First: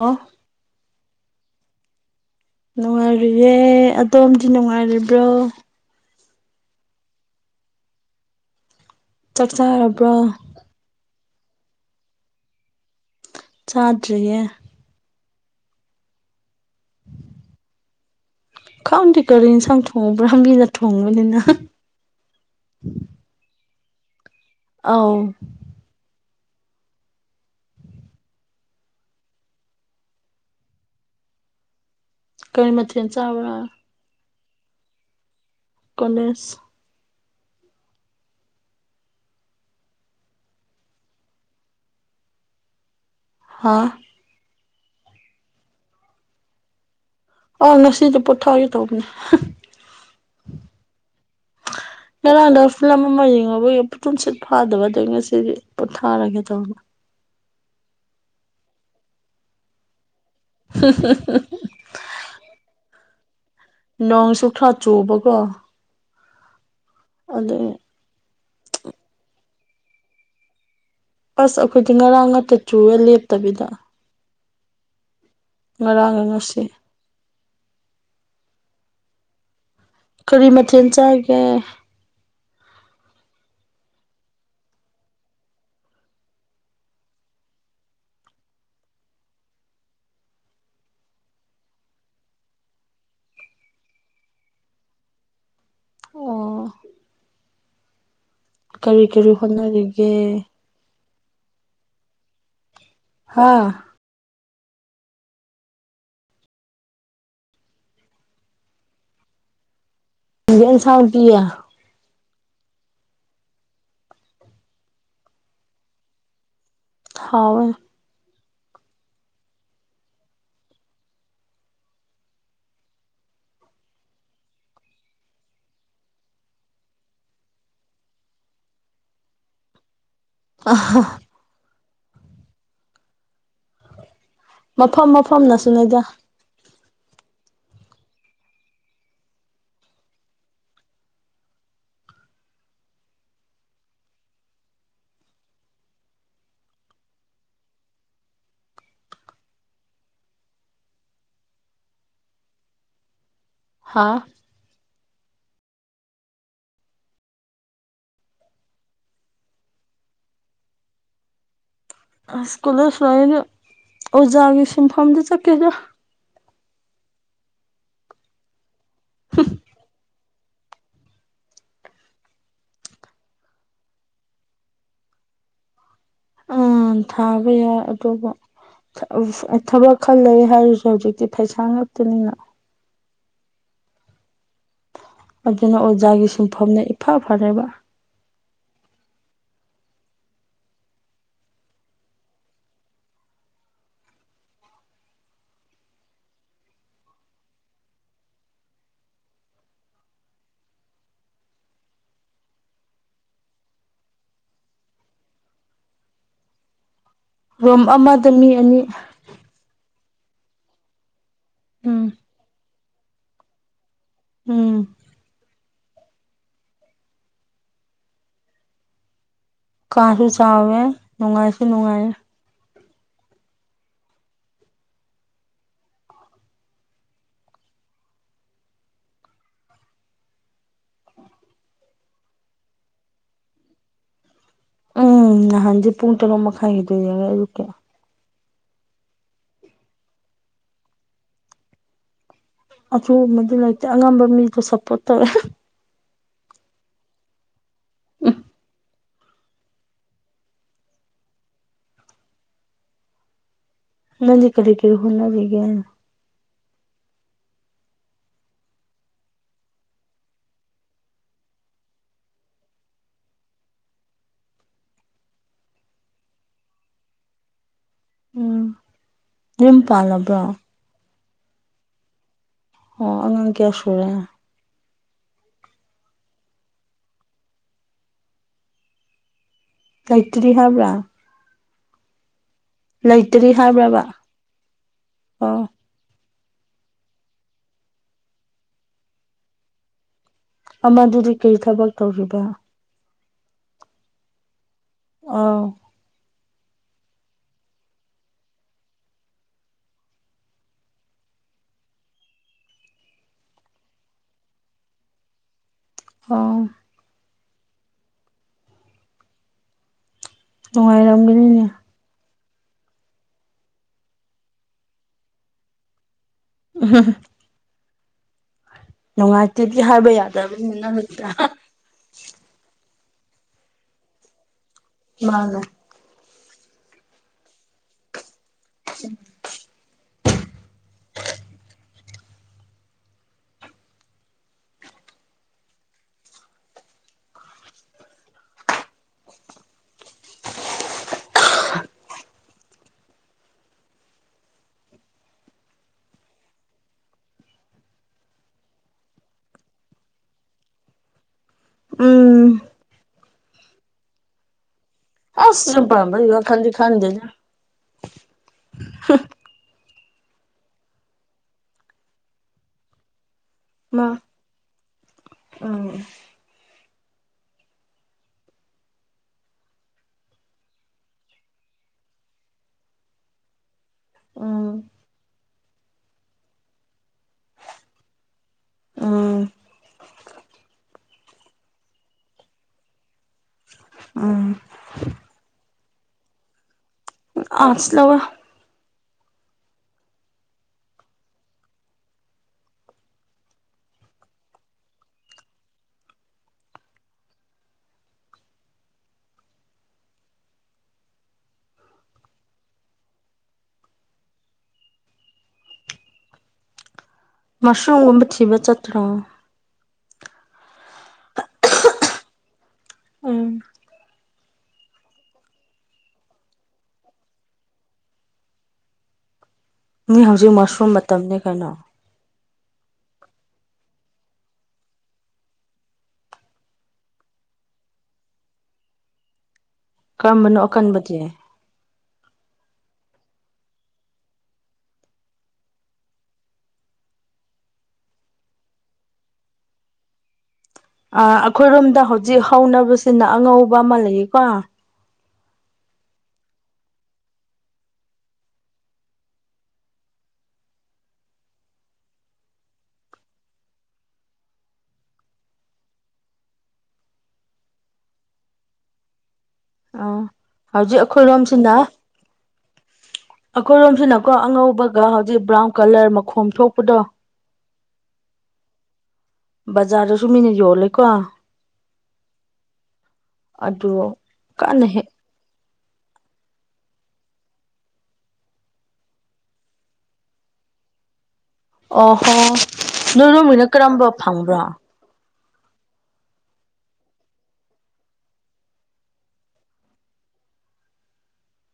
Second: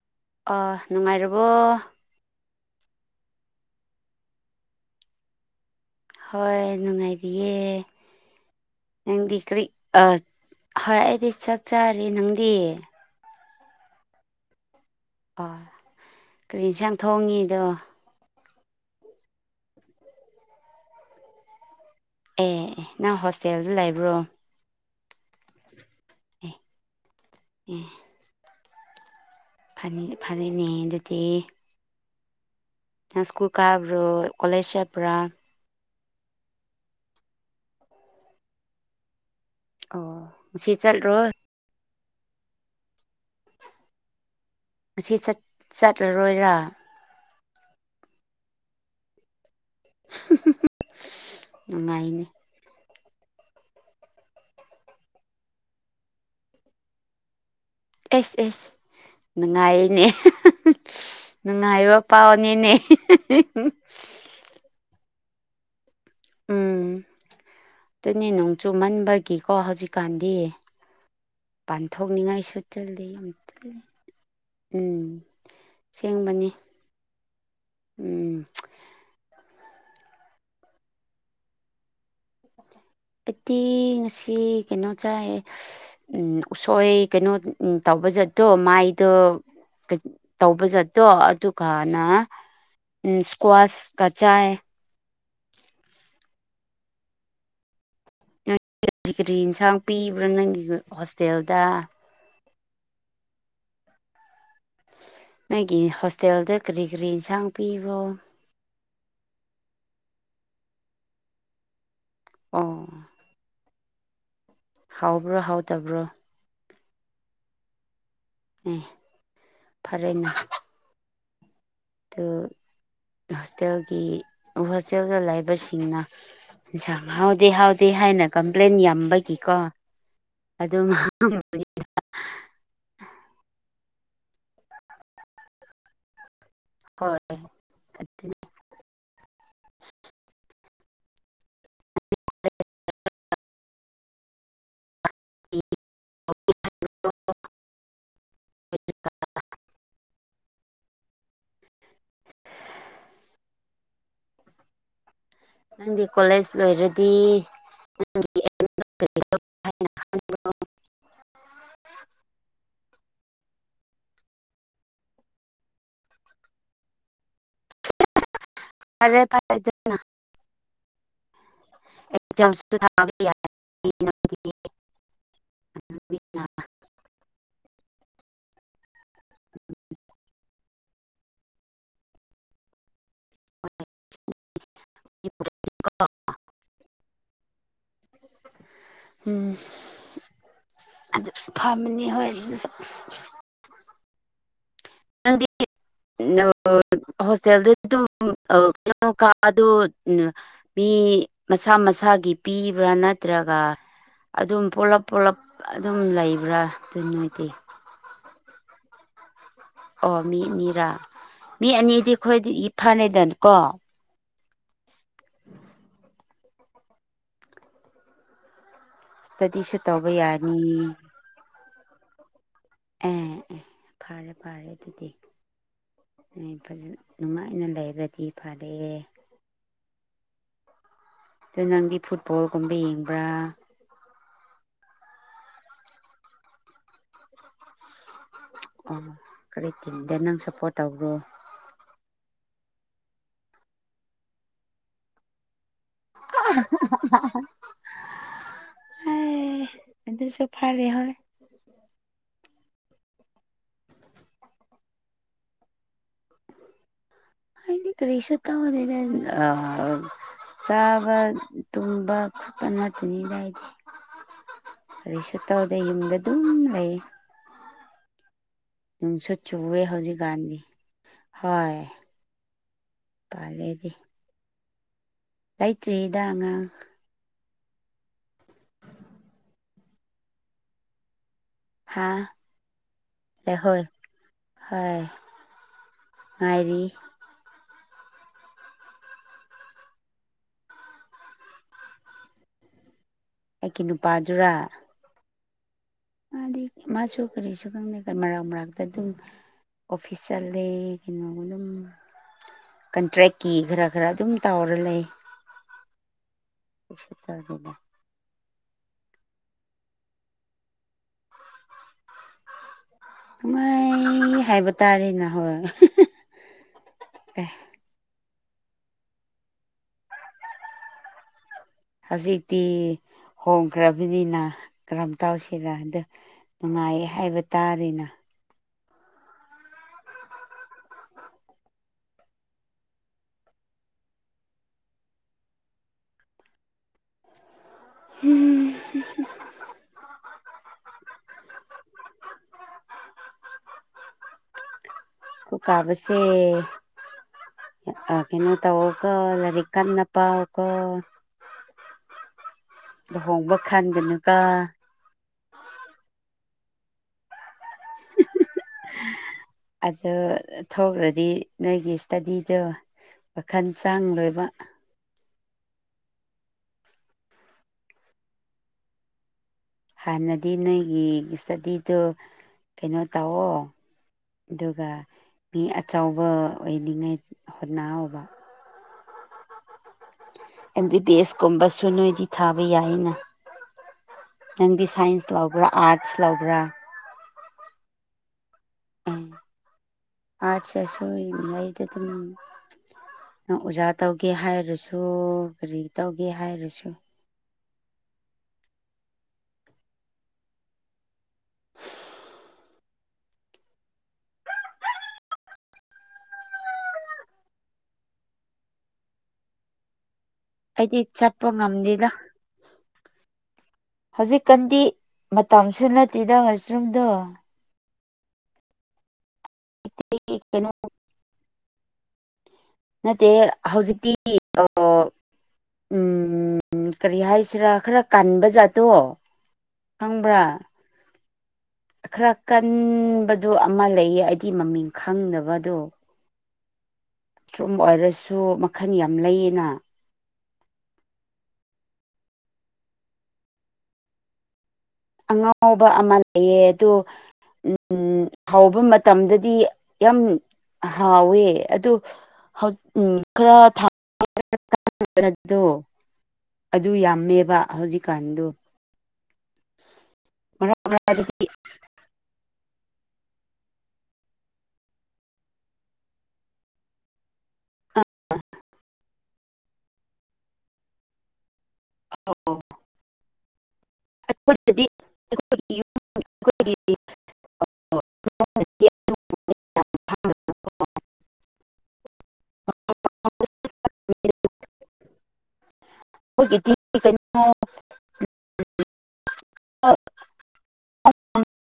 ꯎꯥ ꯑ ꯅꯨꯡꯉꯥꯏꯔꯕꯣ ꯅꯨꯡꯉꯥꯏꯔꯨꯌꯦꯦ ꯑꯗꯣꯝꯗꯤ ꯅꯨꯡꯉꯥꯏꯔꯤꯕ꯭ꯔꯣ ꯍꯣꯏ ꯅꯨꯡꯉꯥꯏꯔꯤꯌꯦ ꯅꯪꯗꯤ ꯆꯥꯛ ꯀꯔꯤ ꯑ ꯆꯥꯔꯕ꯭ꯔꯣ ꯍꯣꯏ ꯑꯩꯗꯤ ꯆꯥꯛ ꯆꯥꯔꯤ ꯅꯪꯗꯤ ꯆꯥꯗ꯭ꯔꯤꯌꯦ ꯑꯣ ꯀꯔꯤ ꯏꯟꯖꯥꯡ ꯊꯣꯡꯉꯤꯗꯣ ꯈꯪꯗꯦ ꯀꯔꯤ ꯏꯟꯖꯥꯡ ꯊꯣꯡꯕ꯭ꯔ ꯃꯤꯅ ꯊꯣꯡꯕꯅꯤꯅ ꯑꯦ ꯅꯪ ꯍꯣꯁꯇꯦꯜꯗ ꯂꯩꯕ꯭ꯔꯣ ꯑꯧ ꯎꯝ [unintelligible] ꯐꯔꯦꯅꯦ ꯑꯗꯨꯗꯤ ꯀꯩ ꯃꯊꯦꯜ ꯅꯪ ꯁ꯭ꯀꯨꯜ ꯆꯥꯕ꯭ꯔꯥ ꯀꯥꯕ꯭ꯔꯣ ꯀꯂꯦꯖ ꯆꯠꯄ꯭ꯔ ꯀꯣꯂꯦꯖ ꯑꯣ ꯉꯁꯤ ꯆꯠꯂꯣ ꯍꯥꯥ ꯉꯁꯤ ꯆꯠꯂꯔꯣꯏꯔꯥ ꯑ ꯉꯁꯤꯗꯤ ꯄꯣꯊꯥꯒꯦ ꯇꯧꯕꯅꯦ ꯅꯨꯡꯉꯥꯏꯅꯦ ꯉꯔꯥꯡ ꯇꯧꯕꯥ꯫ ꯐꯤꯂꯝ ꯑꯃ ꯌꯦꯡꯉꯕꯒꯤꯠ ꯄꯨꯟꯁꯤꯠ ꯐꯥꯗꯕꯗ ꯉꯁꯤꯗꯤ ꯄꯣꯊꯥꯔꯒꯦ ꯇꯧꯕ ꯑꯦꯁ ꯑꯦꯁ ꯅꯨꯡꯉꯥꯏꯅꯦ ꯍꯨ ꯍꯨ ꯅꯨꯡꯉꯥꯏꯕ ꯄꯥꯎ ꯑꯅꯤꯅꯦ ꯅꯣꯡꯁꯨ ꯈꯔ ꯆꯨꯕꯀꯣ ꯎꯝ ꯑꯗꯨꯗ ꯑꯗꯨꯅꯦ ꯅꯣꯡ ꯆꯨꯃꯟꯕꯒꯤꯀꯣ ꯍꯧꯖꯤꯛꯀꯥꯟꯗꯤ ꯑꯁ ꯑꯩꯈꯣꯏꯗꯤ ꯉꯔꯥꯡ ꯉꯥꯛꯇ ꯄꯥꯟꯊꯣꯛꯅꯤꯡꯉꯥꯏꯁꯨ ꯆꯨꯔ ꯇꯜꯂꯤ ꯌꯥꯝ ꯂꯦꯞꯇꯕꯤꯗ ꯇꯜꯂꯤ ꯎꯝ ꯉꯔꯥꯡꯒ ꯁꯦꯡꯕꯅꯤ ꯉꯁꯤ ꯎꯝ ꯀꯔꯤ ꯃꯊꯦꯜ ꯆꯥꯒꯦ ꯑꯩꯗꯤ ꯉꯁꯤ ꯀꯩꯅꯣ ꯆꯥꯏ ꯎꯝ ꯎꯁꯣꯏ ꯀꯩꯅꯣ ꯇꯧꯕꯖꯠꯇꯣ ꯃꯥꯏꯗꯣ ꯇꯧꯕ ꯆꯠꯇꯣ ꯑꯗꯨꯒꯅ ꯎ ꯏꯁꯀ꯭ꯋꯥꯁ ꯀ ꯆꯥꯏ ꯑꯣ ꯀꯔꯤ ꯀꯔꯤ ꯌꯦꯟꯁꯥꯡ ꯄꯤꯕ꯭ꯔꯥ ꯅꯪꯒꯤ ꯍꯣꯁꯇꯦꯜꯗ ꯍꯥ ꯅꯣꯏꯒꯤ ꯍꯣꯁꯇꯦꯜꯗ ꯀꯔꯤ ꯀꯔꯤ ꯏꯟꯁꯥꯡ ꯄꯤꯕꯣ ꯌꯦꯟ ꯁꯥꯎꯇꯤꯌꯥ ꯑꯣ ꯍꯥꯎꯕ꯭ꯔꯣ ꯍꯥꯎꯇꯕ꯭ꯔꯣ ꯍꯥꯎꯋꯦ ꯑꯦ ꯐꯔꯦꯅꯦ ꯑꯗꯨ ꯍꯣꯁꯇꯦꯜꯒꯤ ꯍꯣꯁꯇꯦꯜꯗ ꯂꯩꯥꯏꯕꯁꯤꯡꯅ ꯍꯥꯎꯗꯦ ꯍꯥꯎꯗꯦ ꯍꯥꯏꯅ ꯀꯝꯄ꯭ꯂꯦꯟ ꯌꯥꯝꯕꯒꯤꯀꯣ ꯑ ꯍ ꯑꯗꯨ ꯃꯐꯝ ꯃꯐꯝꯅꯁꯨ ꯅꯗ ꯍꯣꯏ ꯑꯗꯨ [unintelligible] ꯍꯥꯥ ꯅꯪꯗꯤ ꯀꯣꯂꯦꯖ ꯂꯣꯏꯔꯗꯤ ꯑ ꯁꯀꯨꯜꯂꯁꯨꯗ ꯑꯣꯖꯥꯒꯤ ꯁꯤꯟꯐꯝꯗ ꯆꯠꯀꯦꯗ ꯐꯔꯦ ꯇꯔꯥꯏꯗꯅ ꯑꯦꯛꯖꯥꯝꯁꯨ ꯊꯥꯕ ꯌꯥꯏ ꯎꯝ ꯊꯥꯕ ꯌꯥꯏ ꯑꯗꯨꯕꯨ ꯊꯕꯛ ꯈꯔ ꯂꯩ ꯍꯥꯏꯔꯤꯁꯨ ꯍꯧꯖꯤꯛꯇꯤ ꯐꯩꯁꯥ ꯉꯇꯅꯤꯅ ꯑꯗꯨꯅ ꯑꯣꯖꯥꯒꯤ ꯁꯨꯡꯐꯝꯅ ꯏꯐ ꯐꯔꯦꯕ ꯎꯝ ꯑꯗꯨ ꯐꯝꯃꯅꯤ ꯍꯣꯏ ꯑꯗꯨꯁꯨ ꯅꯪꯗꯤ ꯍꯣꯁꯇꯦꯜꯗ ꯑꯗꯨꯝ ꯀꯣ ꯀꯗ ꯎ ꯃꯤ ꯃꯁꯥ ꯃꯁꯥꯒꯤ ꯄꯤꯕ꯭ꯔꯥ ꯅꯠꯇ꯭ꯔꯒ ꯑꯗꯨꯝ ꯄꯨꯣꯂꯞ ꯄꯨꯣꯂꯞ ꯑꯗꯨꯝ ꯂꯩꯕ꯭ꯔꯥ ꯑꯗꯨ ꯅ ꯑꯣꯏꯗꯤ ꯔꯨꯝ ꯑꯃꯗ ꯃꯤ ꯑꯅꯤ ꯑꯣ ꯃꯤ ꯑꯅꯤꯔꯥ ꯃꯤ ꯑꯅꯤꯗꯤ ꯎꯝ ꯑꯩꯈꯣꯏꯗꯤ ꯐꯅꯗꯅꯀꯣ ꯎꯝ ꯀꯗꯤꯁꯠ ꯀꯥꯁꯨ ꯆꯥꯎꯋꯦ ꯅꯨꯡꯉꯥꯏꯁꯨ ꯅꯨꯡꯉꯥꯏꯌꯦ ꯑꯦ ꯑꯦ ꯐꯔꯦ ꯐꯔꯦ ꯑꯗꯨꯗꯤ ꯐꯖ ꯅꯨꯡꯉꯥꯏꯅ ꯂꯩꯔꯗꯤ ꯐꯔꯑꯦ ꯑꯗ ꯅꯪꯒꯤ ꯐꯨꯠꯕꯣꯜꯒꯨꯝꯕ ꯌꯦꯡꯕ꯭ꯔꯥ ꯎꯝ ꯅꯍꯥꯟꯁꯦ ꯄꯨꯡ ꯇꯔꯨꯛ ꯃꯈꯥꯏꯒꯤꯗꯣ ꯑꯗꯨ ꯌꯦꯏ ꯑꯌꯨꯛ ꯀꯤ ꯑꯣ ꯀꯔꯤ ꯇꯤꯝꯗꯦ ꯅꯪ ꯁꯞꯄꯣꯔꯠ ꯇꯧꯕ꯭ꯔꯣ ꯑꯊꯨꯕꯗꯤ ꯂꯩꯇꯦ ꯑꯉꯝꯕ ꯃꯤꯗꯣ ꯁꯞꯄꯣꯔꯠ ꯇꯧꯋꯦ ꯍꯥ ꯍꯥꯥ ꯑꯦ ꯑꯗꯨ ꯁꯨ ꯐꯔꯦ ꯍꯣꯌ ꯅꯡ ꯗ ꯀꯔꯤ ꯀꯔꯤ ꯍꯣꯠꯅꯔꯤꯒꯦ ꯑꯩꯗꯤ ꯀꯔꯤꯁꯨ ꯇꯧꯗꯦꯗ ꯆꯥꯕ ꯇꯨꯝꯕ ꯈꯣꯠꯄ ꯅꯠꯇꯅꯤ ꯀꯏꯗꯤ ꯀꯔꯤꯁꯨ ꯇꯧꯗꯦ ꯌꯨꯝꯗ ꯑꯗꯨꯝ ꯂꯩ ꯎꯝ ꯅꯨꯡꯁꯨꯠ ꯌꯨꯝ ꯆꯨꯑꯦ ꯄꯥꯜꯂꯕ꯭ꯔꯣ ꯍꯧꯖꯤꯛꯀꯥꯟꯗꯤ ꯍꯣꯏ ꯑꯣ ꯑꯉꯥꯡ ꯀꯌꯥ ꯄꯥꯜꯂꯦꯗꯤ ꯁꯨꯔꯦ ꯂꯩꯇ꯭ꯔꯤꯗ ꯑꯉꯥꯡ ꯀꯥꯏꯇ꯭ꯔꯤ ꯍꯥꯏꯕ꯭ꯔꯥ ꯍꯥꯥ ꯂꯩꯇ꯭ꯔꯤ ꯍꯥꯏꯕ꯭ꯔꯕ ꯑꯣ ꯉꯅꯥꯥꯏꯔꯤ ꯑꯃꯗꯨꯗꯤ ꯀꯔꯤ ꯊꯕꯛ ꯇꯧꯔꯤꯕ ꯑꯩꯒꯤ ꯅꯨꯄꯥꯗꯨꯔꯥ ꯑꯧ ꯃꯥꯗꯤ ꯃꯥꯁꯨ ꯀꯔꯤꯁꯨ ꯈꯪꯗ ꯃꯔꯥꯛ ꯃꯔꯛꯇ ꯑꯗꯨꯝ ꯑꯣꯐꯤꯁꯦꯜ ꯂꯩ ꯀꯅꯣꯒꯅꯝ ꯀꯟꯇ꯭ꯔꯦꯛꯀꯤ ꯈꯔ ꯈꯔ ꯑꯗꯨꯝ ꯇꯧꯔ ꯂꯩ ꯑꯣ ꯁ ꯇ ꯍꯥꯏꯅ ꯅꯨꯡꯉꯥꯏꯔꯝꯒꯅꯤꯅꯦ ꯥꯏ ꯍꯥꯏꯕꯇꯥꯔꯤ ꯅꯍꯣ [unintelligible] ꯑꯦ ꯅꯨꯡꯉꯥꯏꯇꯦꯗꯤ ꯍꯥꯏꯕ ꯌꯥꯗꯕꯅꯤꯅ ꯅꯃꯤꯠꯇ ꯍ ꯍꯧꯖꯤꯛꯇꯤ ꯍꯣꯡꯈ꯭ꯔꯕꯅꯤꯅ ꯀꯔꯝ ꯃꯥꯅꯦ ꯇꯧꯁꯤꯔ ꯗꯨ ꯅꯨꯡꯉꯥꯏꯌꯦ ꯍꯥꯏꯕ ꯇꯥꯔꯦꯅ [inaudible] ꯍꯨꯝ ꯍꯨꯍꯨꯍꯨ [unintelligible] ꯀꯨ ꯀꯥꯕꯁꯦ ꯀꯩꯅꯣ ꯇꯧꯕꯒ ꯂꯥꯏꯔꯦꯛ ꯀꯟꯅꯄꯥ ꯑꯣꯀ ꯎꯝ ꯂꯨꯍꯣꯡꯕ ꯈꯟꯒꯅꯨꯀ ꯑꯁ ꯌꯨꯝ ꯄꯟꯕꯒꯤ ꯋꯥ ꯈꯗꯤ ꯈꯥꯟꯗꯦꯅꯦ ꯑꯗꯣ ꯊꯧꯈ꯭ꯔꯗꯤ ꯅꯣꯏꯒꯤ ꯏꯁꯇꯗꯤꯗꯣ ꯋꯥꯈꯜ ꯆꯥꯡ ꯂꯣꯏꯕ ꯑꯝ ꯍꯥꯟꯅꯗꯤ ꯅꯣꯏꯒꯤ ꯁꯇꯗꯤꯗꯣ ꯀꯩꯅꯣ ꯇꯧꯑꯣ ꯎꯝ ꯑꯗꯨꯒ ꯃꯤ ꯑꯆꯧꯕ ꯑꯣꯏꯅꯤꯉꯩ ꯍꯣꯠꯅꯧꯑꯣꯕ ꯎꯝ ꯑꯦꯝ ꯕꯤ ꯕꯤ ꯑꯦꯁ ꯀꯨꯝꯕꯁꯨ ꯅꯣꯏꯗꯤ ꯊꯥꯕ ꯌꯥꯏꯅ ꯎꯝ ꯅꯪꯗꯤ ꯁꯥꯏꯟꯁ ꯂꯧꯕ꯭ꯔꯥ ꯑꯥꯔꯠꯁ ꯂꯧꯕ꯭ꯔꯥ ꯑꯥꯔꯠꯁ ꯂꯧꯑꯦ ꯑꯝ ꯑꯔꯁꯁꯨ ꯂꯩꯗ ꯗꯨꯝ ꯅꯪ ꯑꯣꯖꯥ ꯇꯧꯒꯦ ꯍꯥꯏꯔꯁꯨ ꯀꯔꯤ ꯇꯧꯒꯦ ꯍꯥꯏꯔꯁꯨ [inaudible] ꯃꯁꯔꯨꯝꯒꯨꯝꯕ ꯊꯤꯕ ꯆꯠꯇ꯭ꯔꯣ ꯑꯩꯗꯤ ꯆꯠꯄ ꯉꯝꯗꯦꯗ ꯎꯝ ꯍꯧꯖꯤꯛꯀꯥꯟꯗꯤ ꯃꯇꯝꯁꯨ ꯅꯠꯇꯦꯗ ꯃꯁꯔꯨꯝꯗꯣ ꯃꯤ ꯑꯩ ꯍꯧꯖꯤꯛ ꯀꯩꯅꯣ ꯃꯁꯔꯨꯝ ꯃꯇꯝꯅꯤ ꯀꯩꯅꯣ ꯅꯠꯇꯦ ꯍꯧꯖꯤꯛꯇꯤ ꯎꯝ ꯀꯔꯤ ꯍꯥꯏꯁꯤꯔ ꯈꯔ ꯀꯟꯕ ꯖꯥꯠꯇꯣ ꯀꯔꯝꯕꯅꯣ ꯈꯪꯕ꯭ꯔꯥ ꯑꯀꯟꯕꯗꯤ ꯈꯔ ꯀꯟꯕꯗꯨ ꯑꯃ ꯂꯩꯌꯦ ꯑꯩꯗꯤ ꯃꯃꯤꯡ ꯈꯪꯗꯕꯗꯣ ꯇ꯭ꯔꯨꯝ ꯑꯣꯏꯔꯁꯨ ꯃꯈꯟ ꯌꯥꯝ ꯂꯩꯌꯦꯅ ꯑ ꯑꯩꯈꯣꯏꯔꯣꯝꯗ ꯍꯧꯖꯤꯛ ꯍꯧꯅꯕꯁꯤꯅ ꯑꯉꯧꯕ ꯑꯃ ꯂꯩꯌꯦꯀꯣ ꯑꯉꯥꯎꯕ ꯑꯃ ꯂꯩꯌꯦ ꯑꯗꯨ ꯎꯝ ꯍꯥꯎꯕ ꯃꯇꯝꯗꯗꯤ ꯌꯥꯝ ꯍꯥꯎꯋꯦ ꯑꯗꯨ [unintelligible] ꯑꯗꯨ ꯌꯥꯝꯃꯦꯕ ꯍꯧꯖꯤꯛꯀꯥꯟꯗꯣ ꯑ ꯃꯔꯛ ꯍꯧꯖꯤꯛ ꯃꯔꯛꯇꯗꯤ ꯑꯈꯣꯏꯔꯣꯝꯁꯤꯅ ꯑꯩꯈꯣꯏꯔꯣꯝꯁꯤꯅꯀꯣ ꯑꯉꯧꯕꯒ ꯍꯧꯖꯤꯛ ꯕ꯭ꯔꯥꯎꯟ ꯀꯂꯔ ꯃꯈꯣꯝ ꯊꯣꯛꯄꯗꯣ ꯕꯖꯥꯔꯗꯁꯨ ꯃꯤꯅ ꯌꯣꯜꯂꯦꯀꯣ ꯑꯧ ꯑꯗꯨ ꯀꯟꯅ ꯍꯦꯛ [unintelligible] [unintelligible] ꯑꯣꯍꯣ ꯅꯣꯏꯗꯣꯝꯒꯤꯅ ꯀꯔꯝꯕ ꯐꯪꯕ꯭ꯔꯥ ꯑꯩꯈꯣꯏꯒꯤꯗꯤ ꯀꯩꯅꯣ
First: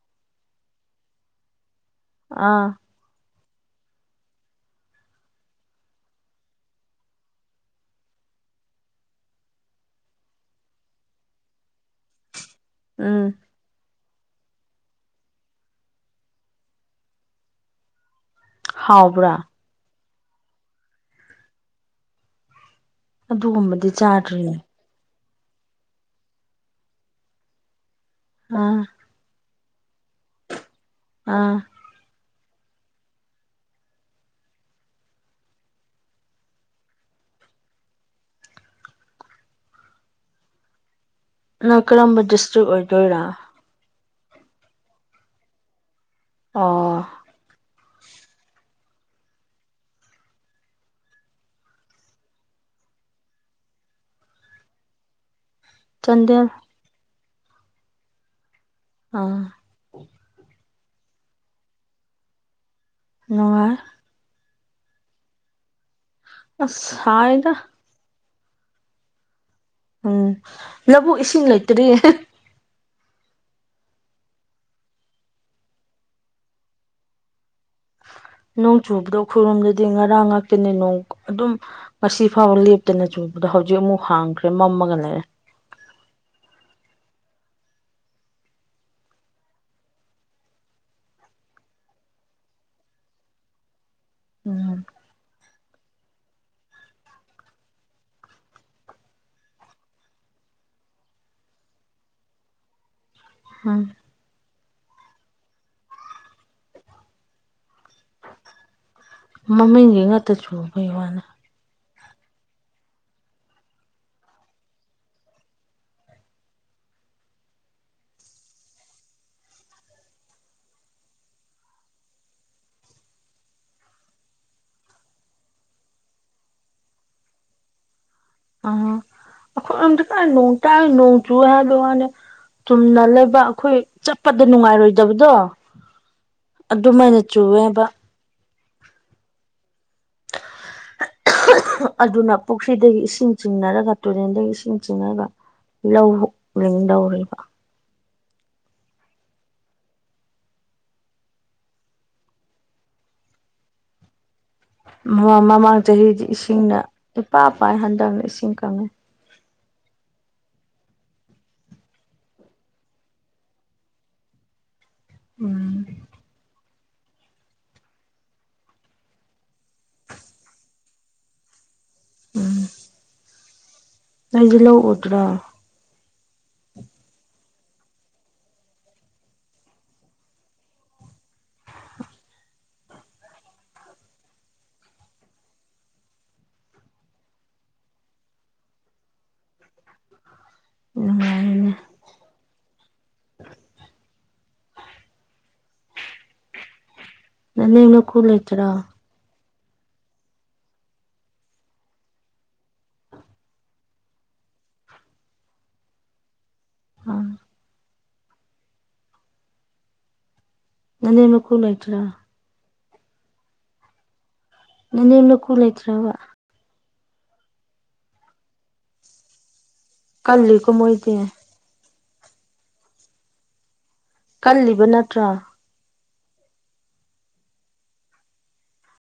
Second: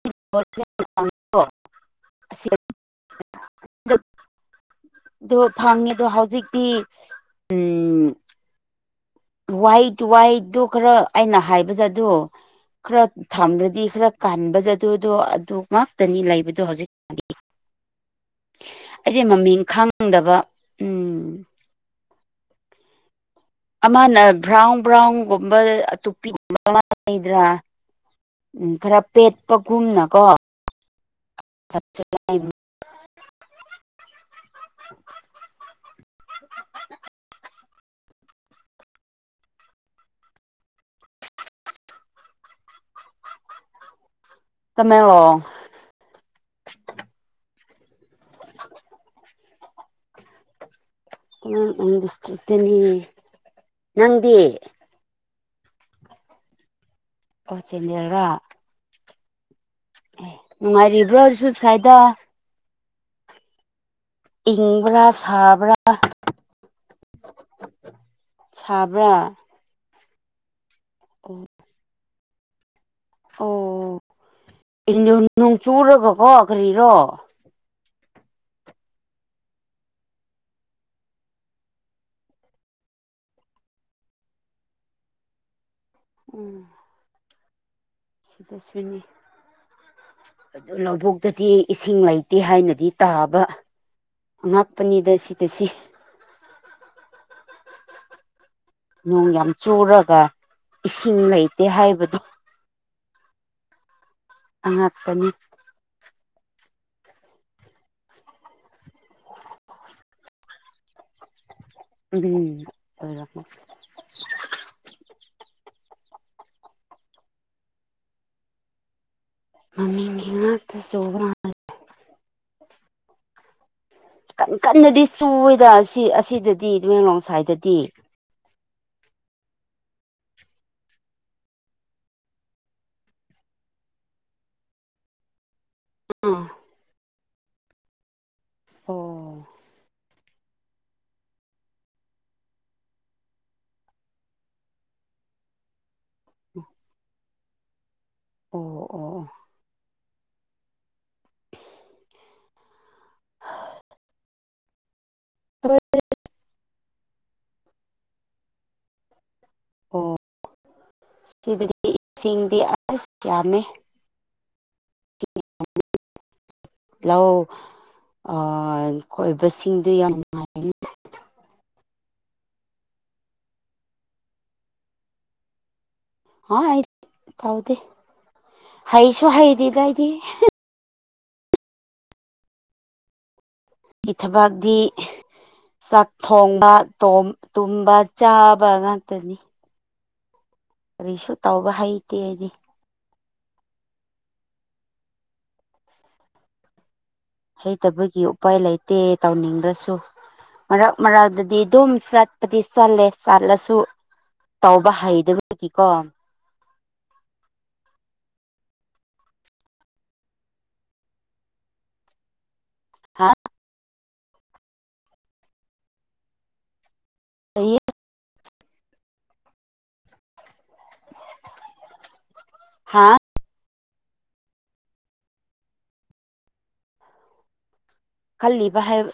[unintelligible] ꯑꯁꯤ ꯑꯥ [unintelligible] [inaudible] ꯑꯗꯣ ꯐꯪꯉꯦ ꯑꯗꯣ ꯍꯧꯖꯤꯛꯇꯤ ꯎꯝ ꯋꯥꯍꯩ ꯋꯥꯍꯩꯇꯣ ꯈꯔ ꯑꯩꯅ ꯍꯥꯏꯕꯁꯦꯗꯣ ꯈꯔ ꯎꯝ ꯊꯝꯂꯗꯤ ꯈꯔ ꯀꯟꯖ ꯑꯗꯨꯗꯣ ꯑꯗꯨ ꯉꯥꯛꯇꯅꯤ ꯂꯩꯕꯗꯣ ꯍꯧꯖꯤꯛ ꯑꯩꯗꯤ ꯍꯥꯎꯕ꯭ꯔꯥ ꯃꯃꯤꯡ ꯈꯪꯗꯕ ꯎꯝ ꯑꯗꯨꯒꯨꯝꯕꯗꯤ ꯑꯃꯅ ꯆꯥꯗ꯭ꯔꯤꯅꯦ ꯕ꯭ꯔꯥꯎꯟ ꯕ꯭ꯔꯥꯎꯟꯒꯨꯝꯕ ꯑꯇꯣꯞꯄꯤꯒꯨꯝꯕ ꯂꯩꯗ꯭ꯔꯥ ꯎꯝ ꯑꯥ ꯈꯔ ꯄꯦꯠꯄꯒꯨꯝꯅꯀꯣ ꯑꯥ [unintelligible] ꯅ ꯀꯔꯝꯕ ꯗꯤꯁꯇ꯭ꯔꯤꯛ ꯑꯣꯏꯗꯣꯏꯔ ꯇꯃꯦꯔꯣꯡ ꯑꯥ [unintelligible] ꯅꯪꯗꯤ ꯆꯥꯟꯗꯦꯜ ꯑꯣ ꯆꯤꯅꯥꯔꯔ ꯑꯥ ꯅꯨꯡꯉꯥꯏꯔꯤꯕ꯭ꯔꯥꯁꯨ ꯁꯥꯏꯗ ꯅꯨꯉꯥꯏ ꯏꯪꯕ꯭ꯔ ꯥꯁꯥꯕ꯭ꯔꯥ ꯑꯁ ꯁꯥꯏꯗ ꯁꯕ꯭ꯔꯥ ꯎꯝ ꯂꯧꯕꯨꯛ ꯏꯁꯤꯡ ꯂꯩꯇ꯭ꯔꯤ ꯑꯣ ꯅꯣꯡꯆꯨꯔꯒꯀꯣ ꯀꯔꯤꯔꯣ ꯅꯣꯡ ꯆꯨꯕ꯭ꯔꯣ ꯈꯨꯈꯔꯣꯝꯗꯗꯤ ꯉꯔꯥꯡ ꯉꯥꯛꯇꯅꯤ ꯅꯣꯡ ꯑꯗꯨꯝ ꯉꯁꯤ ꯐꯥꯎꯕ ꯂꯦꯞꯇꯅ ꯆꯨꯕꯗꯣ ꯍꯧꯖꯤꯛ ꯑꯃꯨꯛ ꯍꯥꯡꯈ꯭ꯔꯦ ꯃꯝꯃꯒ ꯂꯩꯔꯦ ꯎꯝ ꯁꯤꯗꯁꯨꯅꯤ [unintelligible] ꯑꯗꯨ ꯂꯧꯕꯨꯛꯇꯗꯤ ꯏꯁꯤꯡ ꯂꯩꯇꯦ ꯍꯥꯢꯅꯗꯤ ꯇꯥꯕ ꯎꯝ ꯑꯉꯥꯛꯄꯅꯤꯗ ꯁꯤꯗ ꯁꯤ ꯅꯣꯡ ꯌꯥꯝ ꯆꯨꯔꯒ ꯏꯁꯤꯡ ꯂꯩꯇꯦ ꯍꯥꯢꯕꯗꯨ ꯎꯝ ꯑꯉꯛꯄꯅꯤ ꯃꯃꯤꯡꯒꯤ ꯉꯥꯛꯇ ꯆꯨꯕꯩ ꯋꯥꯅꯤ ꯚ ꯑꯣꯏꯔꯀ [unintelligible] ꯃꯃꯤꯡꯒꯤ ꯉꯥꯛꯇꯥ ꯆꯨꯕ ꯃꯥꯜ ꯀꯟ ꯀꯟꯅꯗꯤ ꯆꯨꯋꯦꯗ ꯑꯁꯤ ꯑꯁꯤꯗꯗꯤ ꯇꯃꯦꯡꯂꯣꯡ ꯁꯥꯢꯗꯗꯤ ꯑ ꯑꯈꯣꯢꯗꯤ ꯐꯦꯏ ꯅꯣꯡ ꯇꯥꯢ ꯅꯣꯡ ꯆꯨꯢ ꯍꯥꯢꯕꯩ ꯋꯥꯅꯦ ꯆꯨꯝꯅ ꯂꯩꯕ ꯑꯩꯈꯣꯏ ꯆꯠꯄꯗ ꯅꯨꯡꯉꯥꯢꯔꯣꯢꯗꯕꯗꯣ ꯑꯥ [unintelligible] ꯑꯗꯨꯃꯥꯢꯅ ꯆꯨꯋꯦꯕ ꯑꯣ ꯑꯗꯨꯅ ꯄꯨꯈ꯭ꯔꯤꯗꯒꯤ ꯏꯁꯤꯡ ꯆꯤꯡꯅꯔꯒ ꯇꯨꯔꯦꯟꯗꯒꯤ ꯏꯁꯤꯡ ꯆꯤꯡꯉꯒ ꯂꯧ ꯂꯣꯛ ꯂꯩꯅꯧꯔꯦꯕ ꯑꯣ ꯑꯣ ꯑꯣ ꯃꯃꯥꯡ ꯑꯣ ꯆꯍꯤꯗꯤ ꯏꯁꯤꯡꯅ ꯏꯄꯥ ꯄꯥꯢ ꯍꯟꯗꯛꯅ ꯏꯁꯤꯡ ꯀꯪꯉꯦ ꯑꯣ ꯁꯤꯗꯗꯤ ꯏꯁꯤꯡꯗꯤ ꯑꯁ ꯌꯥꯝꯃꯦ ꯎꯝ ꯂꯧ ꯑ ꯀꯣꯢꯕꯁꯤꯡꯗꯨ ꯌꯥꯝ ꯅꯨꯡꯉꯥꯢ ꯎꯝ ꯅꯣꯢꯗꯤ ꯂꯧ ꯎꯗ꯭ꯔꯣ ꯍꯥꯢ ꯇꯥꯎꯗꯦ ꯍꯩꯁꯨ ꯍꯩꯗꯦꯗ ꯑꯩꯗꯤ ꯒꯤ ꯊꯕꯥꯛꯗꯤꯤ ꯆꯥꯛ ꯊꯣꯡꯕ ꯇꯨꯝꯕ ꯆꯥꯕ ꯉꯥꯛꯇꯅꯤ ꯀꯔꯤꯁꯨ ꯇꯧꯕ ꯅꯨꯡꯉꯥꯏꯔꯦꯅꯦ ꯍꯩꯇꯦ ꯍꯥꯏꯗꯤ [inaudible] ꯅꯅꯦꯝ ꯅꯀꯨ ꯍꯩꯇꯕꯒꯤ ꯎꯄꯥꯏ ꯂꯩꯇ꯭ꯔꯣ ꯂꯩꯇꯦ ꯇꯧꯅꯤꯡꯗ꯭ꯔꯁꯨ ꯃꯔꯛ ꯃꯔꯛꯗꯗꯤ ꯑꯗꯨꯝ ꯆꯠꯄꯗꯤ ꯆꯠꯂꯦ ꯆꯠꯂꯁꯨ ꯇꯧꯕ ꯍꯩꯗꯕꯒꯤꯀꯣ ꯎꯝ ꯅꯅꯦꯝ ꯅꯀꯨ ꯂꯩꯇ꯭ꯔꯣ ꯍꯥ ꯅꯅꯦꯝ ꯅꯀꯨ ꯂꯩꯇ꯭ꯔꯕ ꯇ [unintelligible] ꯀꯜꯂꯤꯀꯣ ꯃꯣꯢꯗꯤ ꯍꯥꯥ ꯀꯜꯂꯤꯕ ꯅꯠꯇ꯭ꯔꯥ ꯈꯜꯂꯤꯕ ꯍꯥꯢꯕ